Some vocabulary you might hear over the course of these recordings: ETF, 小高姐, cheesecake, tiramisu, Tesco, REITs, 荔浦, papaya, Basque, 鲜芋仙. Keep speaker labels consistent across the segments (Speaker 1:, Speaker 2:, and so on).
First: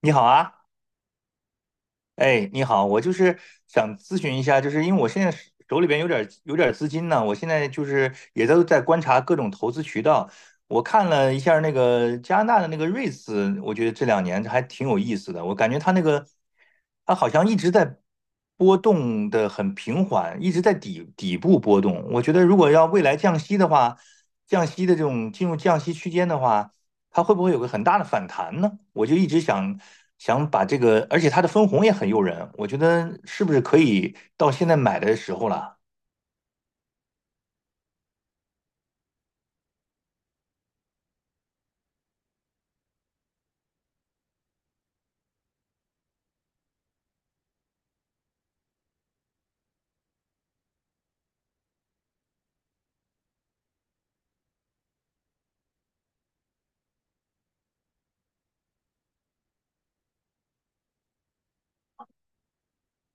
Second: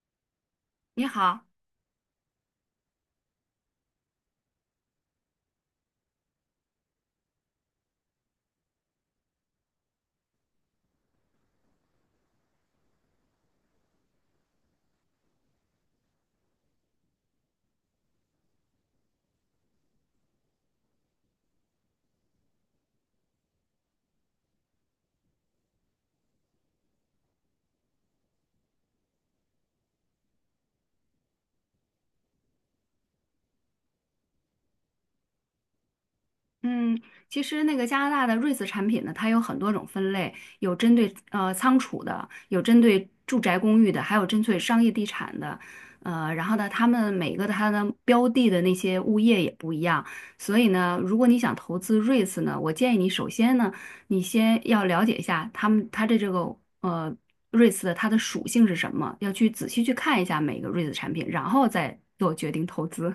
Speaker 1: 你好啊，
Speaker 2: 你好，
Speaker 1: 哎，你好，我就是想咨询一下，就是因为我现在手里边有点资金呢，我现在就是也都在观察各种投资渠道。我看了一下那个加拿大的那个瑞士，我觉得这两年还挺有意思的。我感觉它那个它好像一直在波动的很平缓，一直在底部波动。我觉得如果要未来降息的话，降息的这种进入降息区间的话。它会不会有个很大的反弹呢？我就一直想把这个，而且它的分红也很诱人，我觉得是不是可以到现在买的时候了。
Speaker 2: 嗯，其实那个加拿大的瑞士产品呢，它有很多种分类，有针对仓储的，有针对住宅公寓的，还有针对商业地产的，然后呢，他们每个它的标的的那些物业也不一样，所以呢，如果你想投资瑞士呢，我建议你首先呢，你先要了解一下他们它的这个呃瑞士的它的属性是什么，要去仔细去看一下每个瑞士产品，然后再做决定投资。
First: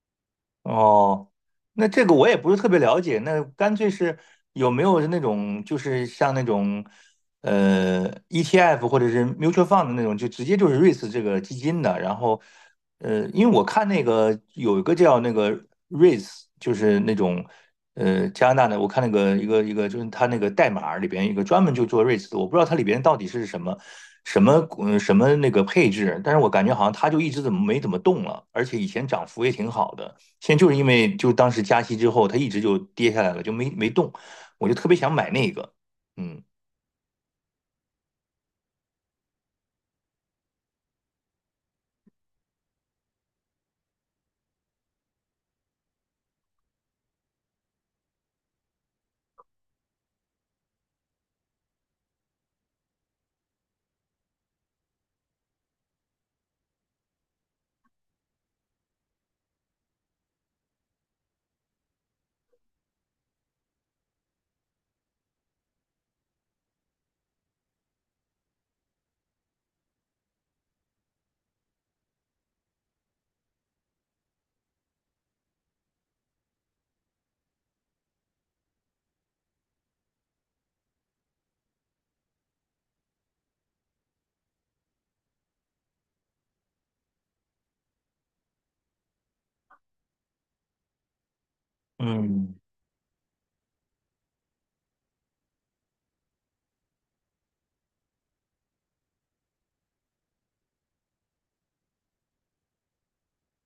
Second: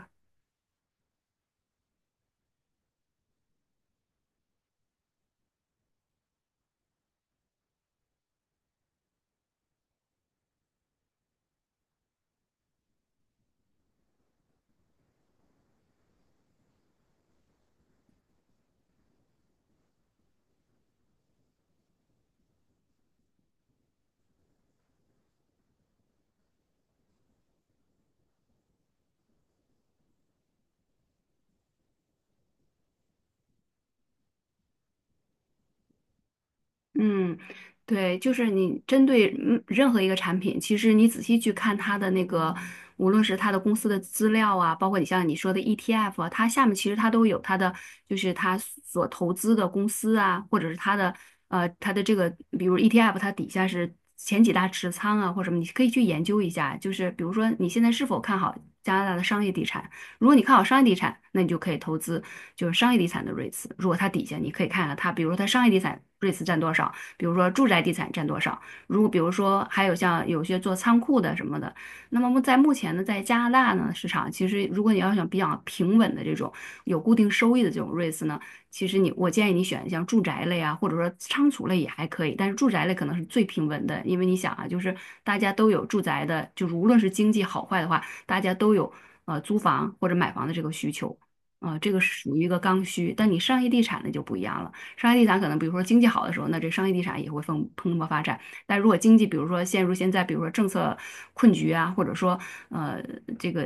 Speaker 1: 哦，那这个我也不是特别了解，那干脆是有没有那种就是像那种ETF 或者是 mutual fund 的那种，就直接就是 REITs 这个基金的，然后因为我看那个有一个叫那个 r e i s 就是那种加拿大的，我看那个一个就是它那个代码里边一个专门就做 REITs 的，我不知道它里边到底是什么什么那个配置，但是我感觉好像它就一直怎么没怎么动了，而且以前涨幅也挺好的。现在就是因为就当时加息之后，它一直就跌下来了，就没动，我就特别想买那个。嗯
Speaker 2: 嗯，对，就是你针对任何一个产品，其实你仔细去看它的那个，无论是它的公司的资料啊，包括你像你说的 ETF 啊，它下面其实它都有它的，就是它所投资的公司啊，或者是它的这个，比如 ETF 它底下是前几大持仓啊，或什么，你可以去研究一下。就是比如说你现在是否看好加拿大的商业地产，如果你看好商业地产，那你就可以投资就是商业地产的 REITs。如果它底下你可以看看它，比如说它商业地产 REITs 占多少，比如说住宅地产占多少。如果比如说还有像有些做仓库的什么的，那么在目前呢，在加拿大呢市场，其实如果你要想比较平稳的这种有固定收益的这种 REITs 呢，其实你我建议你选像住宅类啊，或者说仓储类也还可以，但是住宅类可能是最平稳的，因为你想啊，就是大家都有住宅的，就是无论是经济好坏的话。大家都有租房或者买房的这个需求，啊、这个是属于一
Speaker 1: 嗯。
Speaker 2: 个刚需。但你商业地产呢就不一样了，商业地产可能比如说经济好的时候，那这商业地产也会蓬勃发展。但如果经济比如说陷入现在比如说政策困局啊，或者说呃这个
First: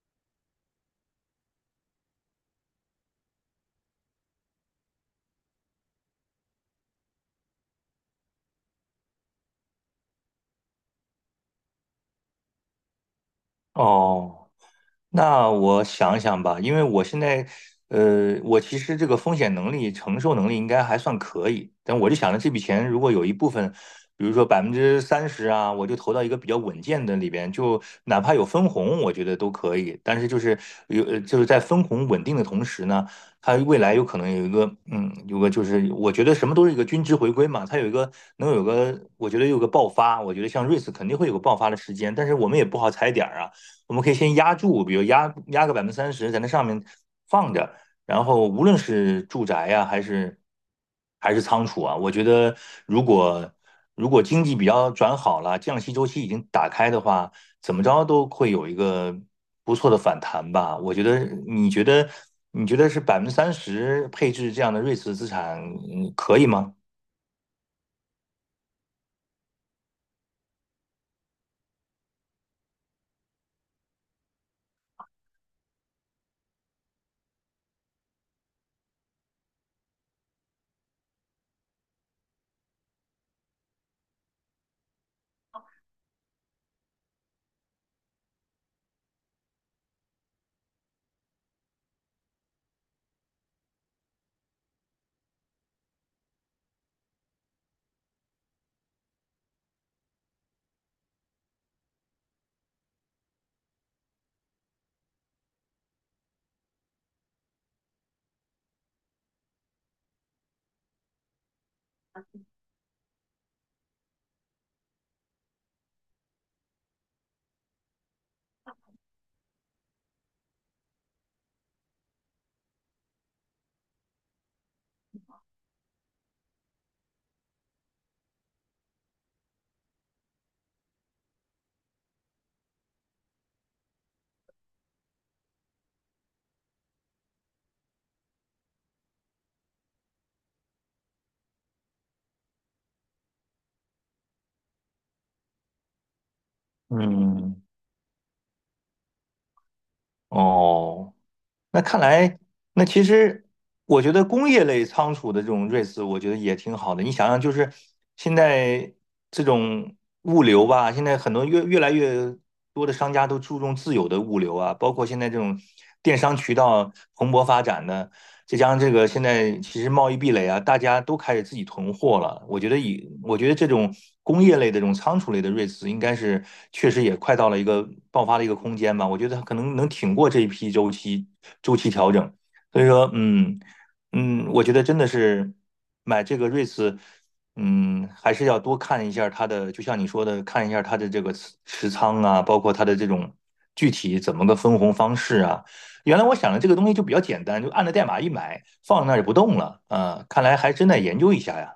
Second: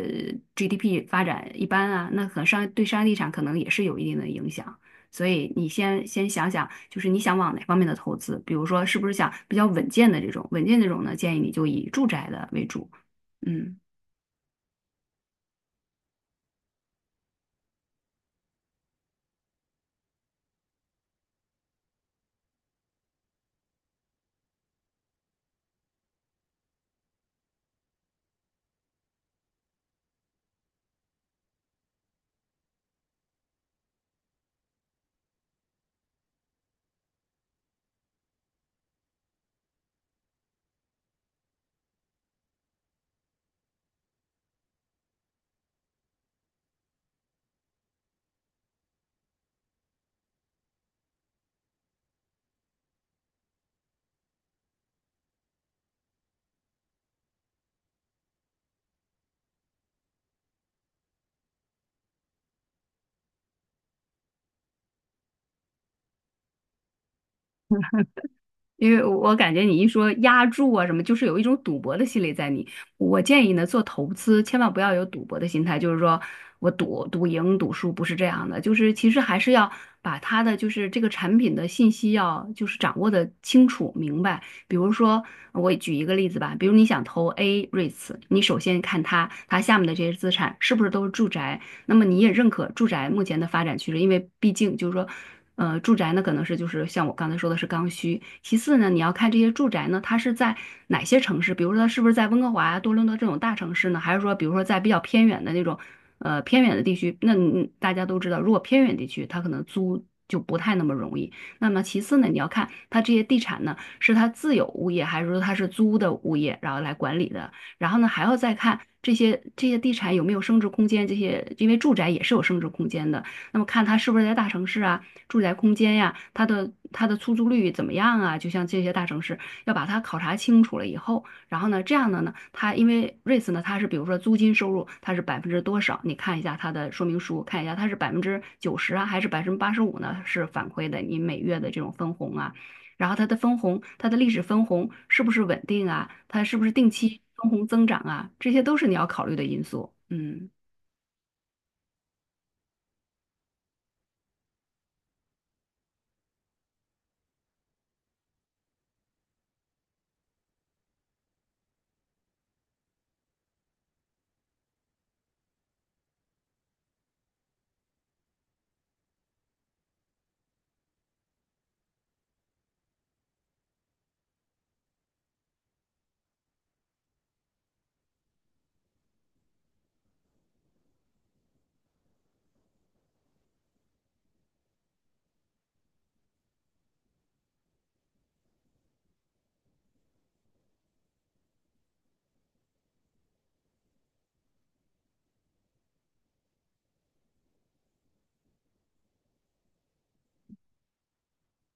Speaker 2: GDP 发展一般啊，那可能商业地产可能也是有一定的影响。所以你先想想，就是你想往哪方面的投资？比如说，是不是想比较稳健的这种？稳健这种呢，建议你就以住宅的为主。嗯。
Speaker 1: 哦。那我想想吧，因为我现在，我其实这个风险能力、承受能力应该还算可以，但我就想着这笔钱如果有一部分，比如说百分之三十啊，我就投到一个比较稳健的里边，就哪怕有分红，我觉得都可以。但是就是有，就是在分红稳定的同时呢，它未来有可能有一个，嗯，有个就是我觉得什么都是一个均值回归嘛，它有一个能有个，我觉得有个爆发，我觉得像瑞士肯定会有个爆发的时间，但是我们也不好踩点儿啊。我们可以先压住，比如压个百分之三十在那上面放着，然后无论是住宅呀、啊还是仓储啊，我觉得如果如果经济比较转好了，降息周期已经打开的话，怎么着都会有一个不错的反弹吧。我觉得，你觉得是百分之三十配置这样的瑞士资产，嗯可以吗？
Speaker 2: 因为我感觉你一说押注啊什么，就是有一种赌博的心理在你。我建议呢，做投资千万不要有赌博的心态，就是说我赌赢赌输不是这样的，就是其实还是要把它的就是这个产品的信息要就是掌握的清楚明白。比如说，我举一个例子吧，比如你想投 A REITs,你首先看它下面的这些资产是不是都是住宅那么你也认可住宅目前的发展趋势，因为毕竟就是说，住宅呢可能是就是像我刚才说的是刚需。其次呢，你要看这些住宅呢，它是在哪些城市，比如说它是不是在温哥华呀、多伦多这种大城市呢，还是说比如说在比较偏远的那种，偏远的地区？那你大家都知道，如果偏远地区，它可能租。就不太那么容易。那么其次呢，你要看它这些地产呢，是它自有物业还是说它是租的物业，然后来管理的。然后呢，还要再看这些地产有没有升值空间，这些因为住宅也是有升值空间的。那么看它是不是在大城市啊，住宅空间呀，它的出租率怎么样啊？就像这些大城市，要把它考察清楚了以后，然后呢，这样的呢，它因为 r e i t S 呢，它是比如说租金收入它是百分之多少，你看一下它的说明书，看一下它是百分之九十啊，还是百分之八十五呢？是反馈的你每月的这种分红啊。然后它的分红，它的历史分红是不是稳定啊？它是不是定期分
Speaker 1: 嗯。
Speaker 2: 红增长啊？这些都是你要考虑的因素。嗯。
Speaker 1: 哦，那看来，那其实我觉得工业类仓储的这种瑞 e 我觉得也挺好的。你想想，就是现在这种物流吧，现在很多越来越多的商家都注重自有的物流啊，包括现在这种电商渠道蓬勃发展的，再加上这个现在其实贸易壁垒啊，大家都开始自己囤货了。我觉得这种工业类的这种仓储类的瑞驰，应该是确实也快到了一个爆发的一个空间吧。我觉得它可能能挺过这一批周期调整。所以说，嗯。嗯，我觉得真的是买这个瑞驰，嗯，还是要多看一下它的，就像你说的，看一下它的这个持仓啊，包括它的这种具体怎么个分红方式啊。原来我想的这个东西就比较简单，就按着代码一买，放那儿也不动了。啊，看来还真得研究一下呀。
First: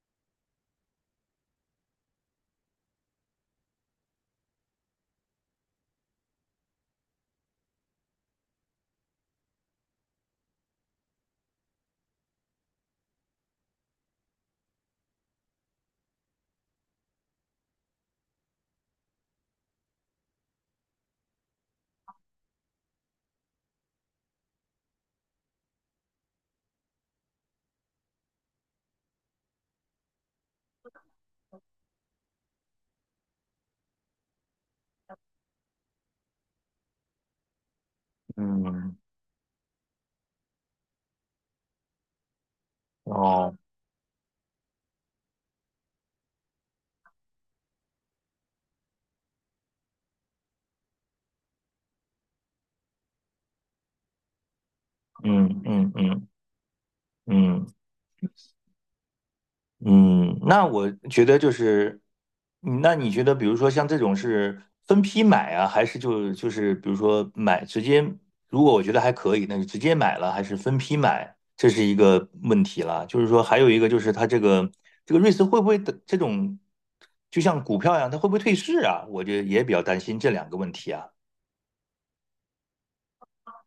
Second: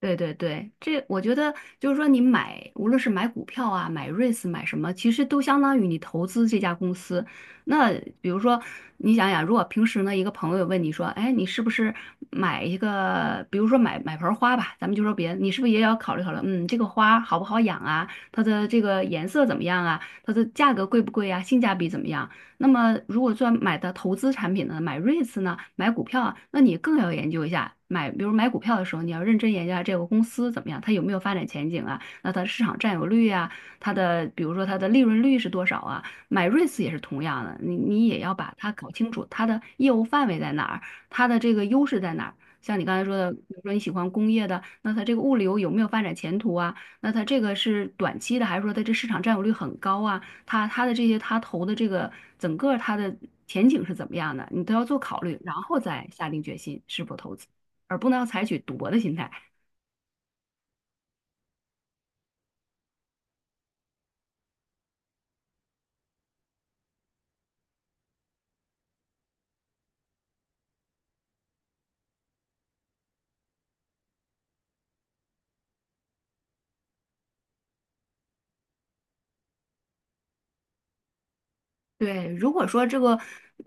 Speaker 2: 对对对，这我觉得就是说，你买无论是买股票啊、买 REITs、买什么，其实都相当于你投资这家公司。那比如说，你想想，如果平时呢，一个朋友问你说，哎，你是不是买一个，比如说买盆花吧，咱们就说别的，你是不是也要考虑考虑，嗯，这个花好不好养啊，它的这个颜色怎么样啊，它的价格贵不贵啊，性价比怎么样？那么如果做买的投资产品呢，买 REITs 呢，买股票啊，那你更要研究一下。买，比如买股票的时候，你要认真研究下这个公司怎么样，它有没有发展前景啊？那它的市场占有率啊，它的比如说它的利润率是多少啊？买 REITs 也是同样的，你你也要把它搞
Speaker 1: 嗯。
Speaker 2: 清楚，它的业务范围在哪儿，它的这个优势在哪儿。像你刚才说的，比
Speaker 1: 哦。
Speaker 2: 如说你喜欢工业的，那它这个物流有没有发展前途啊？那它这个是短期的，还是说它这市场占有率很高啊？他的这些他投的这个整个他的前景是怎么样的，你都要做考虑，然
Speaker 1: 嗯
Speaker 2: 后
Speaker 1: 嗯
Speaker 2: 再下
Speaker 1: 嗯
Speaker 2: 定决心是否投资，
Speaker 1: 嗯。
Speaker 2: 而不能采取赌博的心态。
Speaker 1: 嗯，那我觉得就是，嗯那你觉得，比如说像这种是分批买啊，还是就是比如说买直接，如果我觉得还可以，那就直接买了，还是分批买，这是一个问题了。就是说，还有一个就是它这个这个瑞思会不会的这种，就像股票一样，它会不会退市啊？我觉得也比较担心这两个问题啊。
Speaker 2: 对，如果说这个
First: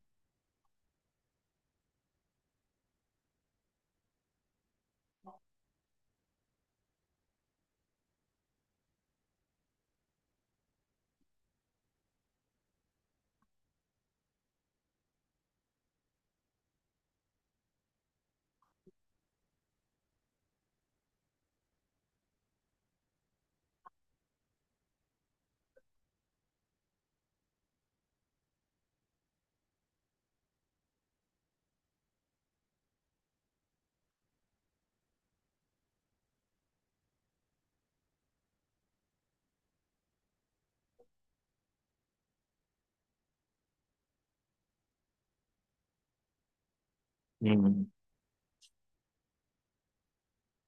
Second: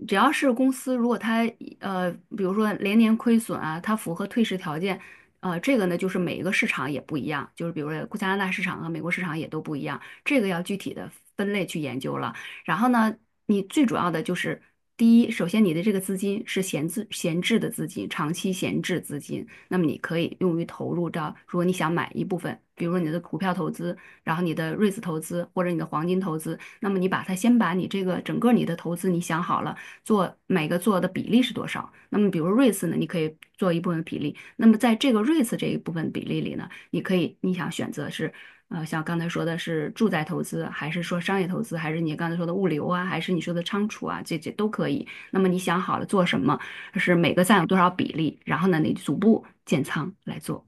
Speaker 2: 只要是公司，如果它呃，比如说连年亏损啊，它符合退市条件，这个呢就是每一个市场也不一样，就是比如说加拿大市场和美国市场也都不一样，这个要具体的分类去研究了。然后呢，你最主要的就是第一，首先你的这个资金是闲置的资金，长期闲置资金，那么你可以用于投入到，如果你想买一部分，比如说你的股票投资，然后你的 r e i s 投资或者你的黄金投资。那么你把它先把你这个整个你的投资你想好了，做每个做的比例是多少。那么比如 REITs 呢，你可以做一部分比例。那么在这个 REITs 这一部分比例里呢，你可以你想选择是。像刚才说的是住宅投资，还是说商业投资，还是你刚才说的物流啊，还是你说的仓储啊，这这都可以。那么你想好了做什么，是每个占有多少
Speaker 1: 嗯。
Speaker 2: 比例，然后呢，你逐步建仓来做。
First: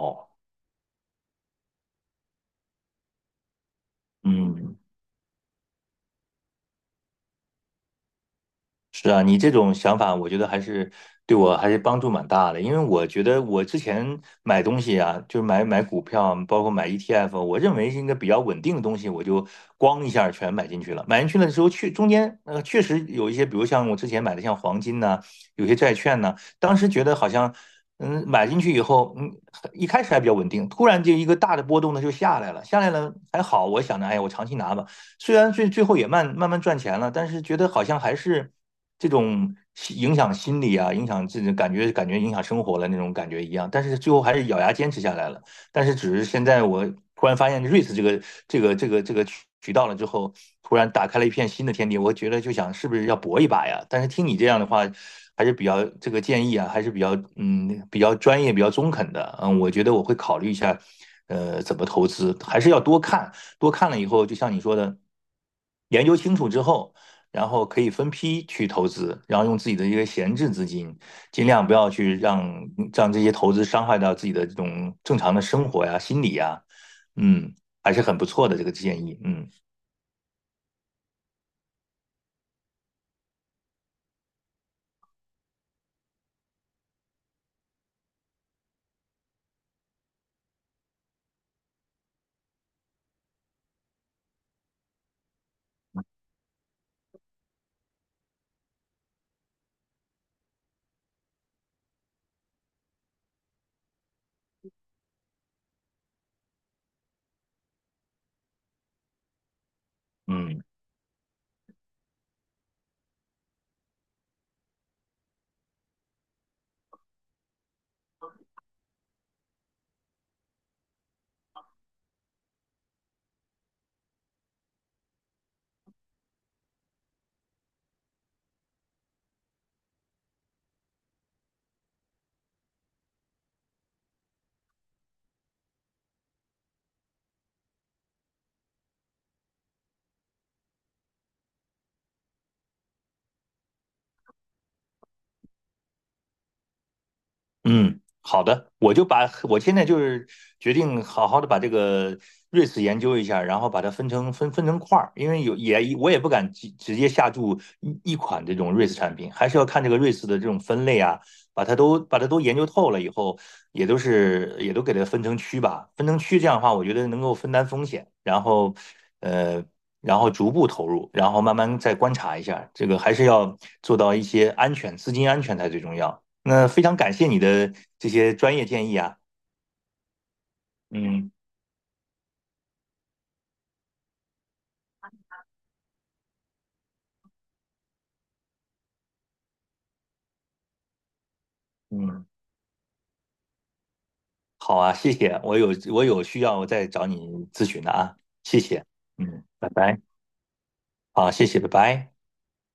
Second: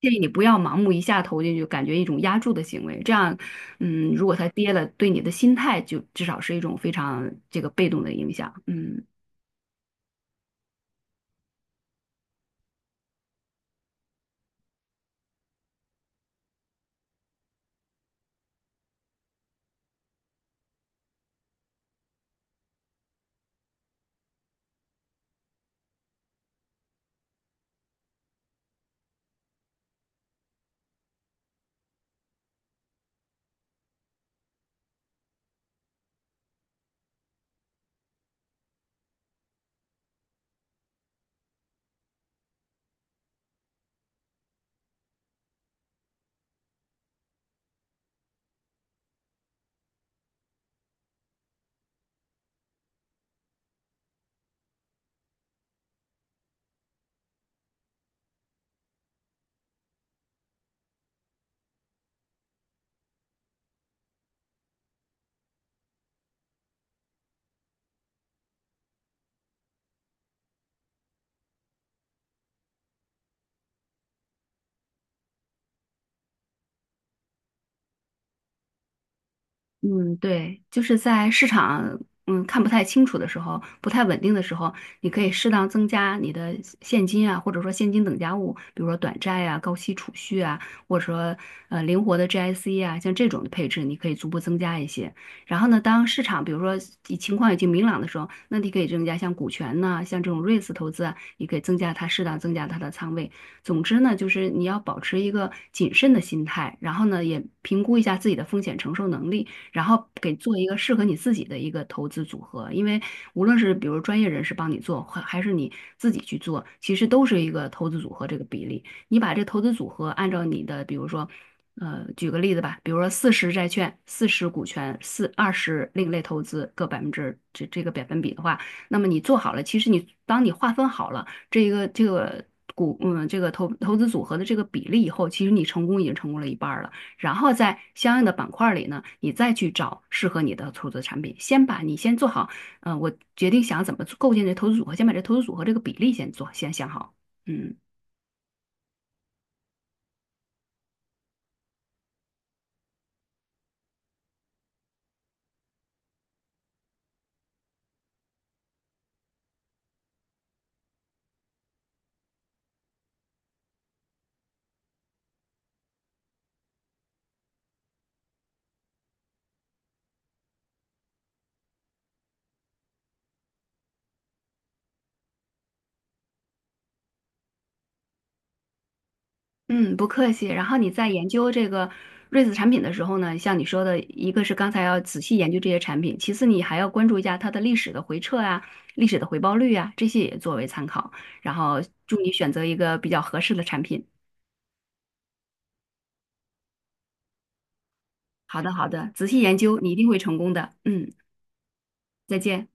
Speaker 2: 建议你不要盲目一下投进去，感觉一种压住的行为。这样，嗯，如果它跌
Speaker 1: 嗯。
Speaker 2: 了，对你的心态就至少是一种非常这个被动的影响。嗯。
Speaker 1: 是啊，你这种想法，我觉得还是对我还是帮助蛮大的。因为我觉得我之前买东西啊，就是买股票，包括买 ETF，我认为是一个比较稳定的东西，我就咣一下儿全买进去了。买进去了之后，确中间确实有一些，比如像我之前买的像黄金呐、有些债券呐、当时觉得好像嗯买进去以后，嗯一开始还比较稳定，突然就一个大的波动呢就下来了，下来了还好，我想着哎呀我长期拿吧，虽然最后也慢慢赚钱了，但是觉得好像还是这种影响心理啊，影响自己感觉影响生活了那种感觉一样。但是最后还是咬牙坚持下来了。但是只是现在我突然发现瑞 e 这个渠道了之后，突然打开了一片新的天地。我觉得就想是不是要搏一把呀？但是听你这样的话。还是比较这个建议啊，还是比较嗯比较专业、比较中肯的，嗯，我觉得我会考虑一下，怎么投资，还是要多看了以后，就像你说的，研究清楚之后，然后可以分批去投资，然后用自己的一个闲置资金，尽量不要去让这些投资伤害到自己的这种正常的生活呀、心理呀，嗯，还是很不错的这个建议，嗯
Speaker 2: 嗯，对，就是在市场看不太清楚的时候，不太稳定的时候，你可以适当增加你的现金啊，或者说现金等价物，比如说短债啊、高息储蓄啊，或者说灵活的 GIC 啊，像这种的配置，你可以逐步增加一些。然后呢，当市场比如说以情况已经明朗的时候，那你可以增加像股权呐、像这种 r e i T s 投资啊，你可以增加它适当增加它的仓位。总之呢，就是你要保持一个谨慎的心态，然后呢，也评估一下自己的风险承受能力。然后给做
Speaker 1: 嗯。
Speaker 2: 一个适合你自己的一个投资组合。因为无论是比如专业人士帮你做，还是你自己去做，其实都是一个投资组合这个比例。你把这投资组合按照你的，比如说，举个例子吧，比如说四十债券、四十股权、四二十另类投资各百分之这个百分比的话，那么你做好了，其实你当你划分好了这一个这个这个投资组合的这个比例以后，其实你成功已经成功了一半儿了。然后在相应的板块里呢，你再去找适合你的投资产品。先把你先做好，嗯，我决定想怎么构建这投资组合，先把这投资组合这个比例先做，先想好。嗯
Speaker 1: 嗯，好的，我就把我现在就是决定好好的把这个瑞士研究一下，然后把它分成分成块儿，因为有也我也不敢直接下注一款这种瑞士产品，还是要看这个瑞士的这种分类啊，把它都研究透了以后，也都给它分成区吧，分成区这样的话，我觉得能够分担风险，然后呃，然后逐步投入，然后慢慢再观察一下，这个还是要做到一些安全，资金安全才最重要。那非常感谢你的这些专业建议啊，
Speaker 2: 嗯，不客气。然后你在研
Speaker 1: 嗯
Speaker 2: 究这个瑞子产品的时候呢，像你说的，一个是刚才要仔细研究这些产品，其次你还要关注一下它的历史的回撤啊、历史的回报率啊，这些也作为参考。然后祝
Speaker 1: 嗯，
Speaker 2: 你选择一个比较合适的产品。
Speaker 1: 好啊，谢谢，我有需要我再找你咨询的啊，谢
Speaker 2: 好的，
Speaker 1: 谢，
Speaker 2: 好的，仔细
Speaker 1: 嗯，
Speaker 2: 研
Speaker 1: 拜
Speaker 2: 究，你一
Speaker 1: 拜，
Speaker 2: 定会成功的。嗯，
Speaker 1: 好，谢谢，拜拜。
Speaker 2: 再见。